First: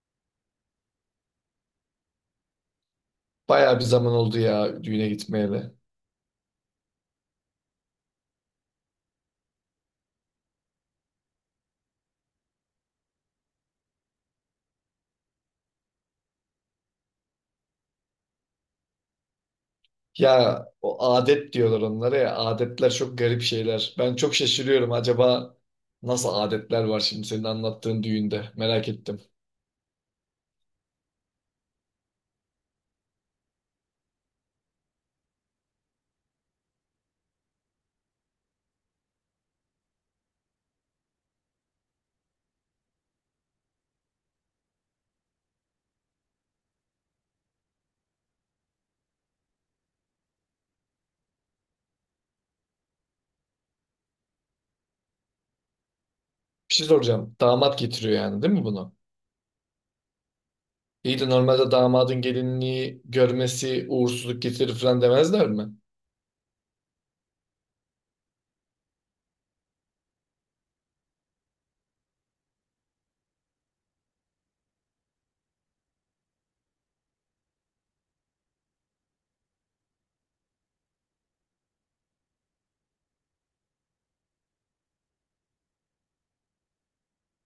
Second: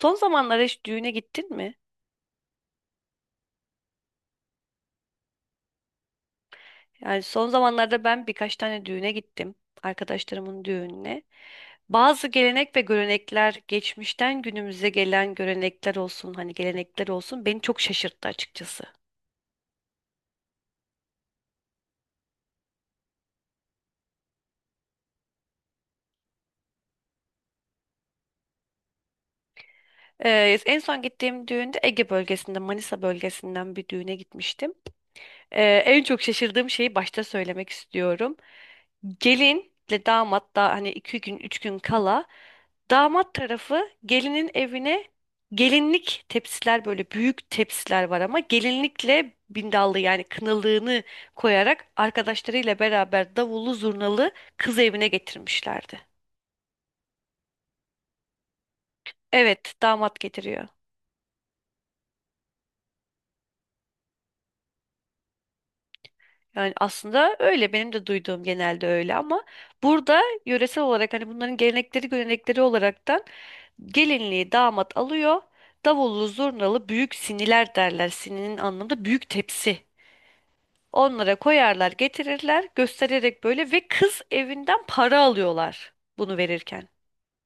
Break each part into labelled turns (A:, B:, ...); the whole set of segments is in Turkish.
A: Son zamanlarda hiç düğüne gittin mi?
B: Bayağı bir zaman oldu ya düğüne gitmeyeli.
A: Yani son zamanlarda ben birkaç tane düğüne gittim. Arkadaşlarımın düğününe. Bazı gelenek ve görenekler geçmişten günümüze gelen görenekler olsun hani gelenekler olsun beni çok şaşırttı açıkçası.
B: Ya o adet diyorlar onlara ya. Adetler çok garip şeyler. Ben çok şaşırıyorum. Acaba nasıl adetler var şimdi senin anlattığın düğünde? Merak ettim.
A: En son gittiğim düğünde Ege bölgesinde Manisa bölgesinden bir düğüne gitmiştim. En çok şaşırdığım şeyi başta söylemek istiyorum. Gelinle damat da hani iki gün üç gün kala damat tarafı gelinin evine gelinlik tepsiler böyle büyük tepsiler var ama gelinlikle bindallı yani kınalığını koyarak arkadaşlarıyla beraber davullu zurnalı kız evine getirmişlerdi.
B: Bir şey soracağım. Damat getiriyor yani değil mi bunu?
A: Evet, damat getiriyor.
B: İyi de normalde damadın gelinliği görmesi uğursuzluk getirir falan demezler mi?
A: Yani aslında öyle, benim de duyduğum genelde öyle, ama burada yöresel olarak hani bunların gelenekleri görenekleri olaraktan gelinliği damat alıyor. Davullu zurnalı büyük siniler derler. Sininin anlamda büyük tepsi. Onlara koyarlar, getirirler, göstererek böyle ve kız evinden para alıyorlar bunu verirken.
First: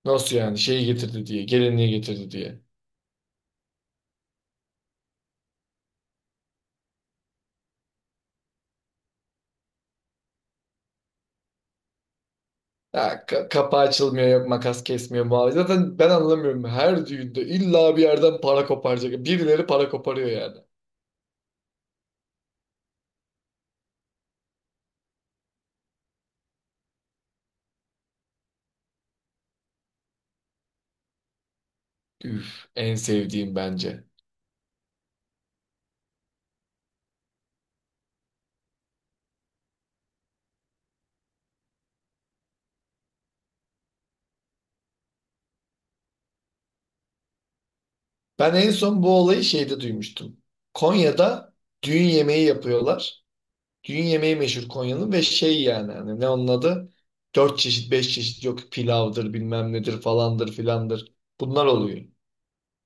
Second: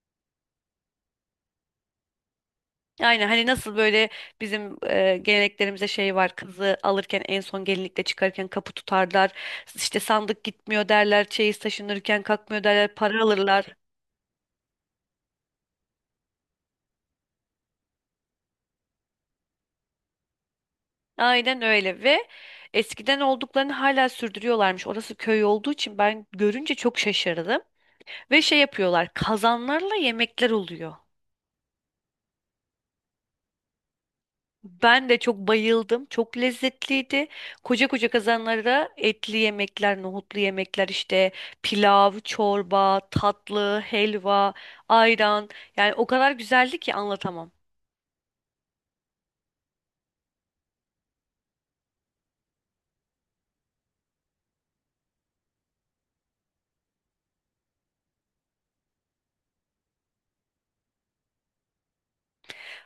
B: Nasıl yani? Şeyi getirdi diye, gelinliği getirdi diye.
A: Yani hani nasıl böyle bizim geleneklerimize şey var, kızı alırken en son gelinlikle çıkarken kapı tutarlar, işte sandık gitmiyor derler, çeyiz taşınırken kalkmıyor derler, para
B: Ya,
A: alırlar.
B: kapağı açılmıyor, yok makas kesmiyor muhabbet. Zaten ben anlamıyorum. Her düğünde illa bir yerden para koparacak. Birileri para koparıyor yani.
A: Aynen öyle ve eskiden olduklarını hala sürdürüyorlarmış. Orası köy olduğu için ben görünce çok şaşırdım. Ve şey yapıyorlar, kazanlarla yemekler oluyor.
B: Üf, en sevdiğim bence.
A: Ben de çok bayıldım. Çok lezzetliydi. Koca koca kazanlara etli yemekler, nohutlu yemekler, işte pilav, çorba, tatlı, helva, ayran. Yani o kadar güzeldi ki anlatamam.
B: Ben en son bu olayı şeyde duymuştum. Konya'da düğün yemeği yapıyorlar. Düğün yemeği meşhur Konya'nın ve şey yani hani ne onun adı? Dört çeşit, beş çeşit yok pilavdır bilmem nedir falandır filandır. Bunlar oluyor.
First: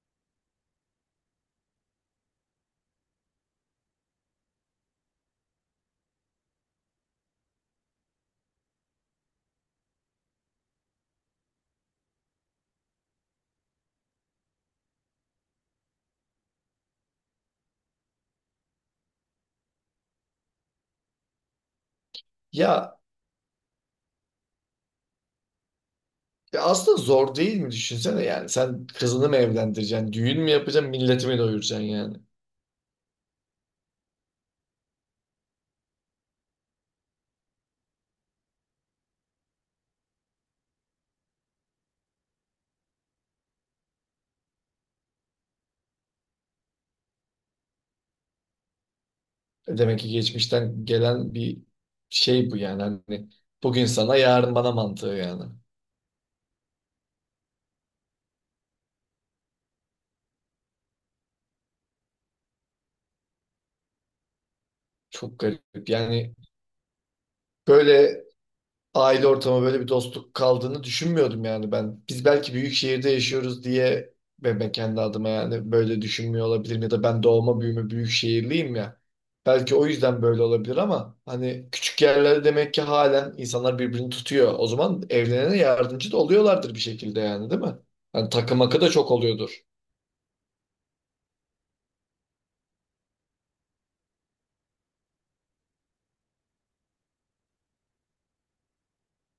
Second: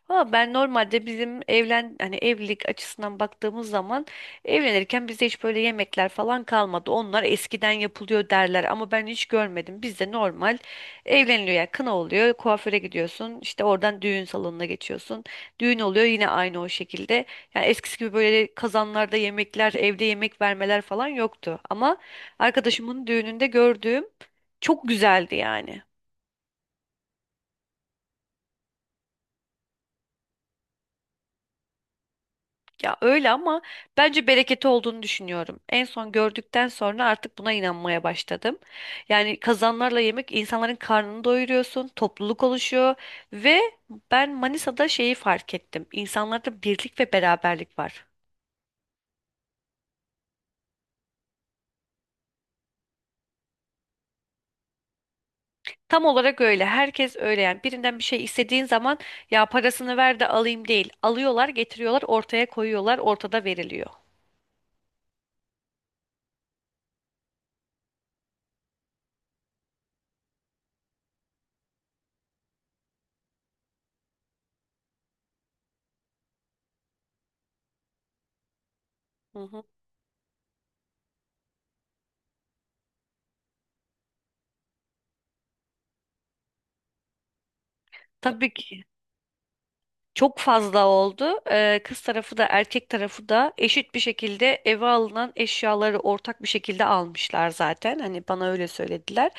A: Ama ben normalde bizim hani evlilik açısından baktığımız zaman, evlenirken bizde hiç böyle yemekler falan kalmadı. Onlar eskiden yapılıyor derler ama ben hiç görmedim. Bizde normal evleniliyor yani, kına oluyor, kuaföre gidiyorsun, işte oradan düğün salonuna geçiyorsun. Düğün oluyor yine aynı o şekilde. Yani eskisi gibi böyle kazanlarda yemekler, evde yemek vermeler falan yoktu. Ama
B: Ya,
A: arkadaşımın düğününde gördüğüm çok güzeldi yani.
B: ya aslında zor değil mi düşünsene yani sen kızını mı evlendireceksin, düğün mü yapacaksın, milleti mi doyuracaksın yani.
A: Ya öyle ama bence bereketi olduğunu düşünüyorum. En son gördükten sonra artık buna inanmaya başladım. Yani kazanlarla yemek insanların karnını doyuruyorsun, topluluk oluşuyor ve ben Manisa'da şeyi fark ettim. İnsanlarda birlik ve beraberlik var.
B: E, demek ki geçmişten gelen bir şey bu yani hani bugün sana yarın bana mantığı yani.
A: Tam olarak öyle. Herkes öyle yani. Birinden bir şey istediğin zaman, ya parasını ver de alayım değil. Alıyorlar, getiriyorlar, ortaya koyuyorlar, ortada veriliyor.
B: Çok garip yani. Böyle aile ortamı böyle bir dostluk kaldığını düşünmüyordum yani ben. Biz belki büyük şehirde yaşıyoruz diye ve ben kendi adıma yani böyle düşünmüyor olabilirim ya da ben doğma büyüme büyük şehirliyim ya.
A: Hı hı.
B: Belki o yüzden böyle olabilir ama hani küçük yerlerde demek ki halen insanlar birbirini tutuyor. O zaman evlenene yardımcı da oluyorlardır bir şekilde yani değil mi? Hani
A: Tabii
B: takı makı
A: ki.
B: da çok oluyordur.
A: Çok fazla oldu. Kız tarafı da erkek tarafı da eşit bir şekilde eve alınan eşyaları ortak bir şekilde almışlar zaten. Hani bana öyle söylediler.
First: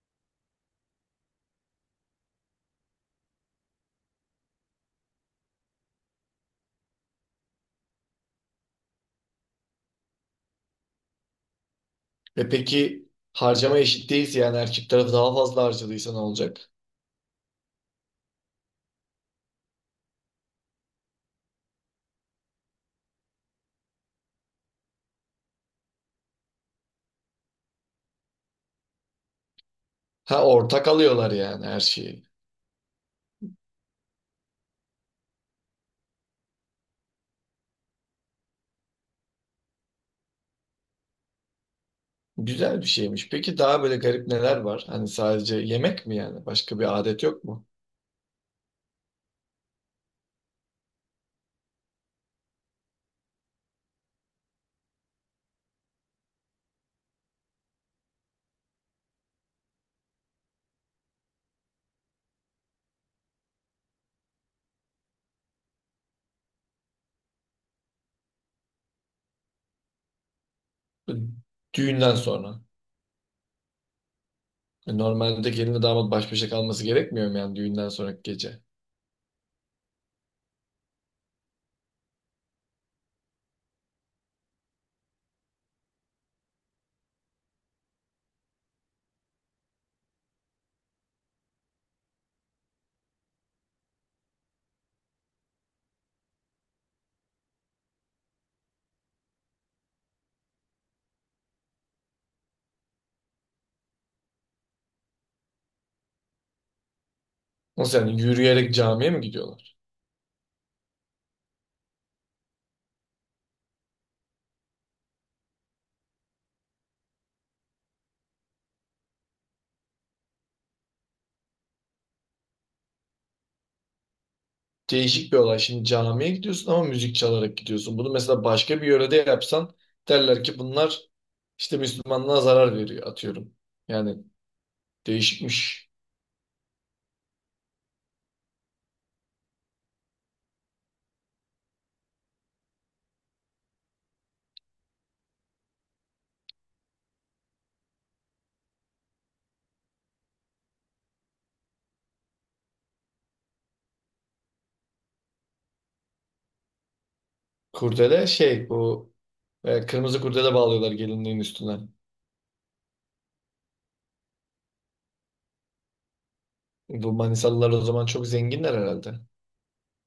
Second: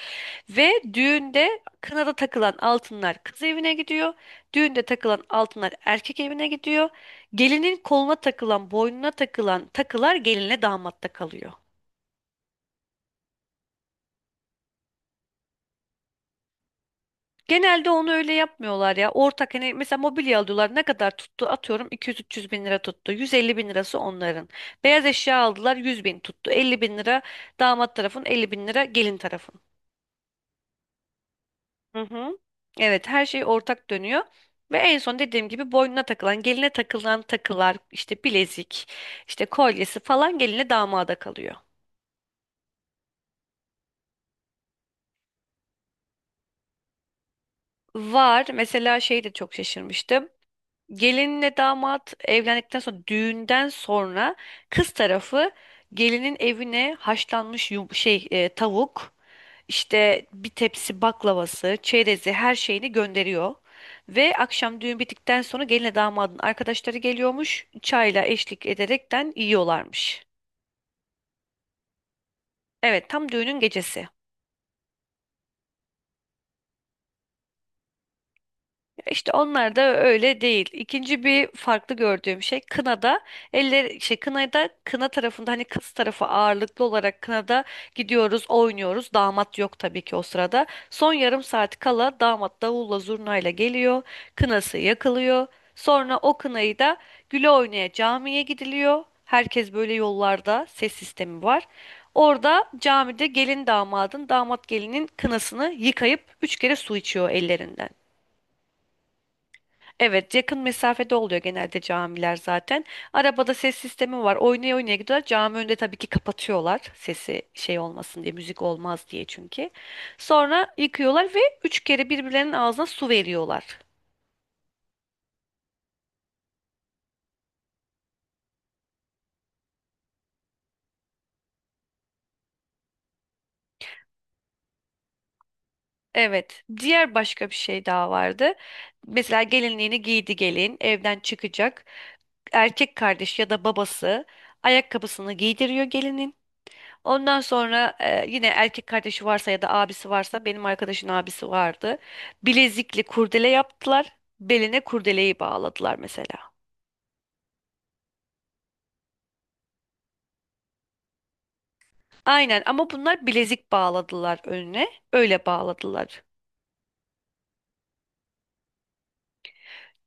A: Ve düğünde kınada takılan altınlar kız evine gidiyor. Düğünde takılan altınlar erkek evine gidiyor. Gelinin koluna takılan, boynuna takılan takılar gelinle damatta kalıyor.
B: E, peki harcama eşit değilse yani erkek tarafı daha fazla harcadıysa ne olacak?
A: Genelde onu öyle yapmıyorlar ya. Ortak hani, mesela mobilya alıyorlar. Ne kadar tuttu? Atıyorum 200-300 bin lira tuttu. 150 bin lirası onların. Beyaz eşya aldılar, 100 bin tuttu. 50 bin lira damat tarafın, 50 bin lira gelin tarafın.
B: Ha, ortak alıyorlar yani her
A: Hı
B: şeyi.
A: hı. Evet, her şey ortak dönüyor. Ve en son dediğim gibi boynuna takılan, geline takılan takılar, işte bilezik, işte kolyesi falan geline damada kalıyor.
B: Güzel bir şeymiş. Peki daha böyle garip neler var? Hani sadece yemek mi yani? Başka bir adet yok mu?
A: Var. Mesela şey de çok şaşırmıştım. Gelinle damat evlendikten sonra, düğünden sonra kız tarafı gelinin evine haşlanmış tavuk, işte bir tepsi baklavası, çerezi, her şeyini gönderiyor. Ve akşam düğün bittikten sonra gelinle damadın arkadaşları geliyormuş. Çayla eşlik ederekten yiyorlarmış.
B: Düğünden sonra.
A: Evet, tam düğünün gecesi.
B: E, normalde gelinle damat baş başa kalması gerekmiyor mu yani düğünden sonraki gece?
A: İşte onlar da öyle değil. İkinci bir farklı gördüğüm şey kınada eller şey kınada, kına tarafında hani kız tarafı ağırlıklı olarak kınada gidiyoruz, oynuyoruz. Damat yok tabii ki o sırada. Son yarım saat kala damat davulla zurnayla geliyor. Kınası yakılıyor. Sonra o kınayı da güle oynaya camiye gidiliyor. Herkes böyle, yollarda ses sistemi var. Orada camide gelin damadın, damat gelinin kınasını yıkayıp üç kere su içiyor ellerinden.
B: Nasıl yani yürüyerek camiye mi gidiyorlar?
A: Evet, yakın mesafede oluyor genelde camiler zaten. Arabada ses sistemi var. Oynaya oynaya gidiyorlar. Cami önünde tabii ki kapatıyorlar. Sesi şey olmasın diye, müzik olmaz diye çünkü. Sonra yıkıyorlar ve üç kere birbirlerinin ağzına su veriyorlar.
B: Değişik bir olay. Şimdi camiye gidiyorsun ama müzik çalarak gidiyorsun. Bunu mesela başka bir yörede yapsan derler ki bunlar işte Müslümanlığa zarar veriyor atıyorum. Yani değişikmiş.
A: Evet, diğer başka bir şey daha vardı. Mesela gelinliğini giydi gelin, evden çıkacak. Erkek kardeş ya da babası ayakkabısını giydiriyor gelinin. Ondan sonra yine erkek kardeşi varsa ya da abisi varsa, benim arkadaşın abisi vardı. Bilezikli kurdele yaptılar. Beline kurdeleyi bağladılar mesela.
B: Kurdele şey bu kırmızı kurdele bağlıyorlar gelinliğin üstüne.
A: Aynen, ama bunlar bilezik bağladılar önüne. Öyle bağladılar.
B: Bu Manisalılar o zaman çok zenginler herhalde.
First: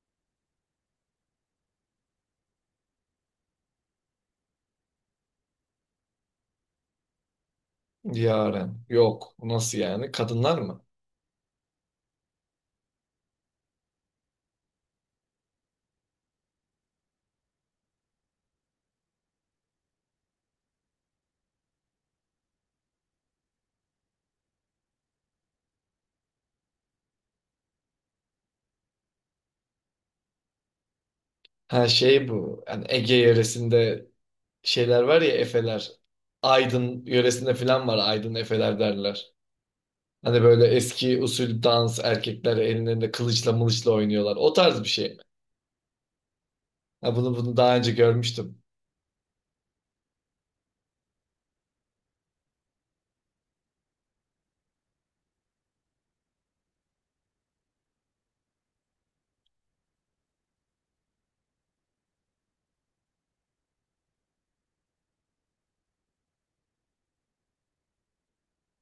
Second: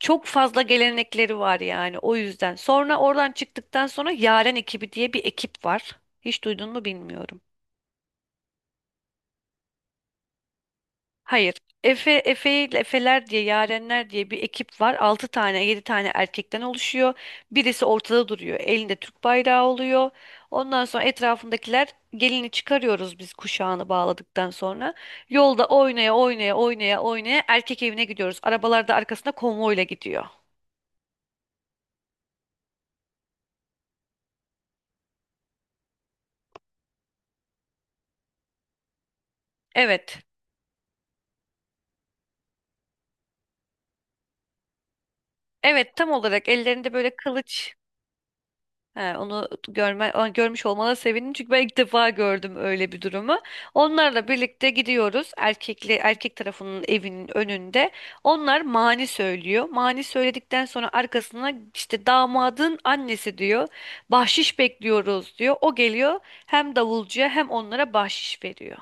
A: Çok fazla gelenekleri var yani o yüzden. Sonra oradan çıktıktan sonra Yaren ekibi diye bir ekip var. Hiç duydun mu bilmiyorum.
B: Yaren. Yok. Nasıl yani? Kadınlar mı?
A: Hayır. Efeler diye, Yarenler diye bir ekip var. 6 tane, 7 tane erkekten oluşuyor. Birisi ortada duruyor. Elinde Türk bayrağı oluyor. Ondan sonra etrafındakiler gelini çıkarıyoruz biz, kuşağını bağladıktan sonra. Yolda oynaya oynaya oynaya oynaya erkek evine gidiyoruz. Arabalar da arkasında konvoyla gidiyor.
B: Ha şey bu. Yani Ege yöresinde şeyler var ya Efeler. Aydın yöresinde falan var. Aydın Efeler derler.
A: Evet.
B: Hani böyle eski usul dans erkekler ellerinde kılıçla mılıçla oynuyorlar. O tarz bir şey mi?
A: Evet, tam olarak ellerinde böyle
B: Ha, bunu
A: kılıç.
B: daha önce görmüştüm.
A: He, görmüş olmana sevindim çünkü ben ilk defa gördüm öyle bir durumu. Onlarla birlikte gidiyoruz erkek tarafının evinin önünde. Onlar mani söylüyor. Mani söyledikten sonra arkasına işte damadın annesi diyor. Bahşiş bekliyoruz diyor. O geliyor, hem davulcuya hem onlara bahşiş veriyor.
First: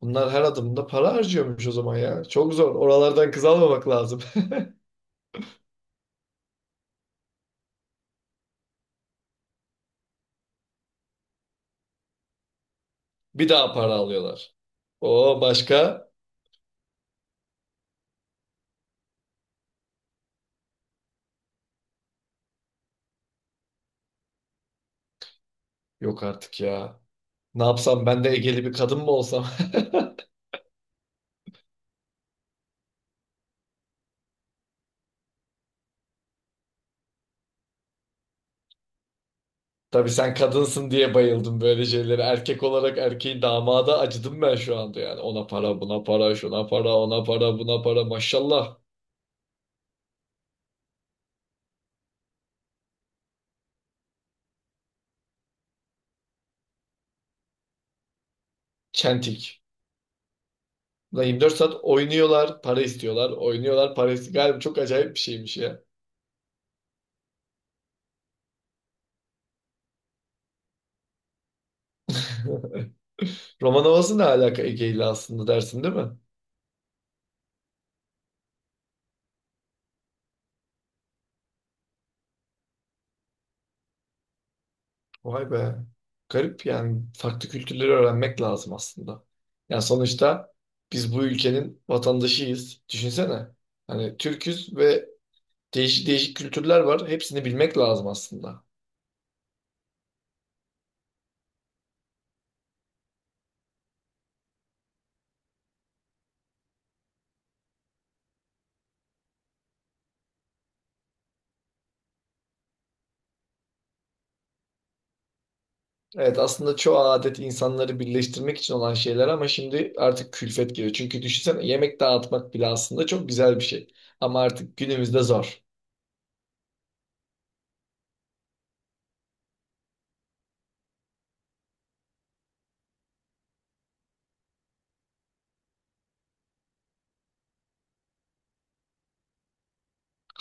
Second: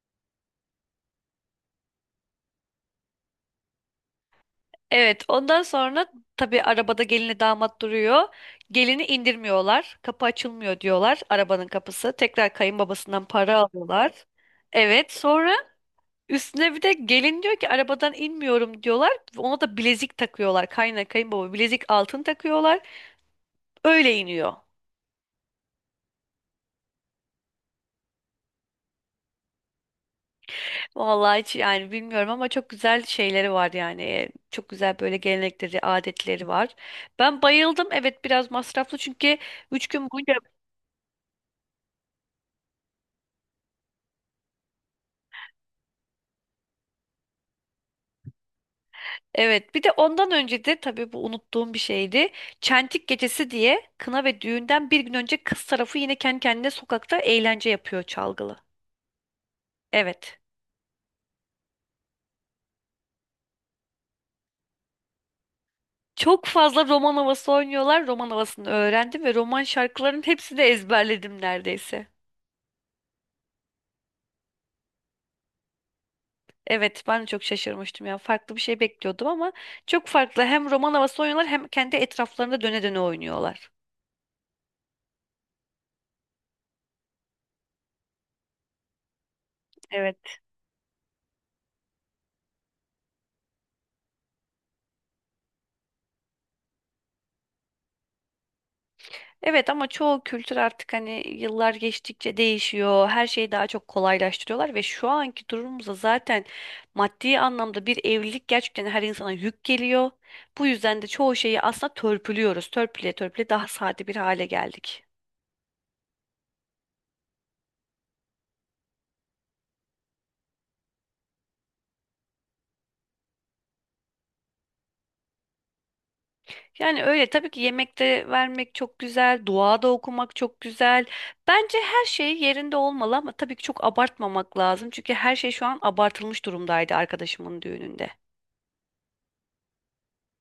B: Bunlar her adımda para harcıyormuş o zaman ya. Çok zor. Oralardan kız almamak lazım.
A: Evet, ondan sonra tabii arabada gelinle damat duruyor. Gelini indirmiyorlar. Kapı açılmıyor diyorlar, arabanın kapısı. Tekrar kayınbabasından
B: Bir
A: para
B: daha para
A: alıyorlar.
B: alıyorlar.
A: Evet,
B: O
A: sonra
B: başka?
A: üstüne bir de gelin diyor ki arabadan inmiyorum diyorlar. Ona da bilezik takıyorlar. Kayınbaba bilezik altın takıyorlar. Öyle iniyor.
B: Yok artık ya. Ne yapsam ben de Egeli bir kadın mı olsam?
A: Vallahi hiç yani bilmiyorum ama çok güzel şeyleri var yani. Çok güzel böyle gelenekleri, adetleri var. Ben bayıldım. Evet, biraz masraflı çünkü 3 gün
B: Tabii
A: boyunca.
B: sen kadınsın diye bayıldım böyle şeylere. Erkek olarak erkeğin damada acıdım ben şu anda yani. Ona para, buna para, şuna para, ona para, buna para. Maşallah.
A: Evet, bir de ondan önce de tabii bu unuttuğum bir şeydi. Çentik gecesi diye, kına ve düğünden bir gün önce kız tarafı yine kendi kendine sokakta eğlence yapıyor çalgılı.
B: Çentik.
A: Evet.
B: Ulan 24 saat oynuyorlar, para istiyorlar. Oynuyorlar, para istiyorlar. Galiba çok acayip bir şeymiş ya.
A: Çok fazla roman havası oynuyorlar. Roman havasını öğrendim ve roman şarkılarının hepsini de ezberledim neredeyse.
B: Roman havası ne alaka Ege ile aslında dersin değil mi?
A: Evet, ben de çok şaşırmıştım ya. Farklı bir şey bekliyordum ama çok farklı. Hem roman havası oynuyorlar hem kendi etraflarında döne döne oynuyorlar.
B: Vay be. Garip yani farklı kültürleri öğrenmek lazım aslında. Yani
A: Evet.
B: sonuçta biz bu ülkenin vatandaşıyız. Düşünsene. Hani Türküz ve değişik değişik kültürler var. Hepsini bilmek lazım aslında.
A: Evet ama çoğu kültür artık hani yıllar geçtikçe değişiyor. Her şeyi daha çok kolaylaştırıyorlar ve şu anki durumumuzda zaten maddi anlamda bir evlilik gerçekten her insana yük geliyor. Bu yüzden de çoğu şeyi aslında törpülüyoruz. Törpüle törpüle daha sade bir hale geldik.
B: Evet aslında çoğu adet insanları birleştirmek için olan şeyler ama şimdi artık külfet geliyor. Çünkü düşünsene yemek dağıtmak bile aslında çok güzel bir şey. Ama artık günümüzde zor.
A: Yani öyle, tabii ki yemekte vermek çok güzel, dua da okumak çok güzel. Bence her şey yerinde olmalı ama tabii ki çok abartmamak lazım. Çünkü her şey şu an abartılmış durumdaydı arkadaşımın düğününde.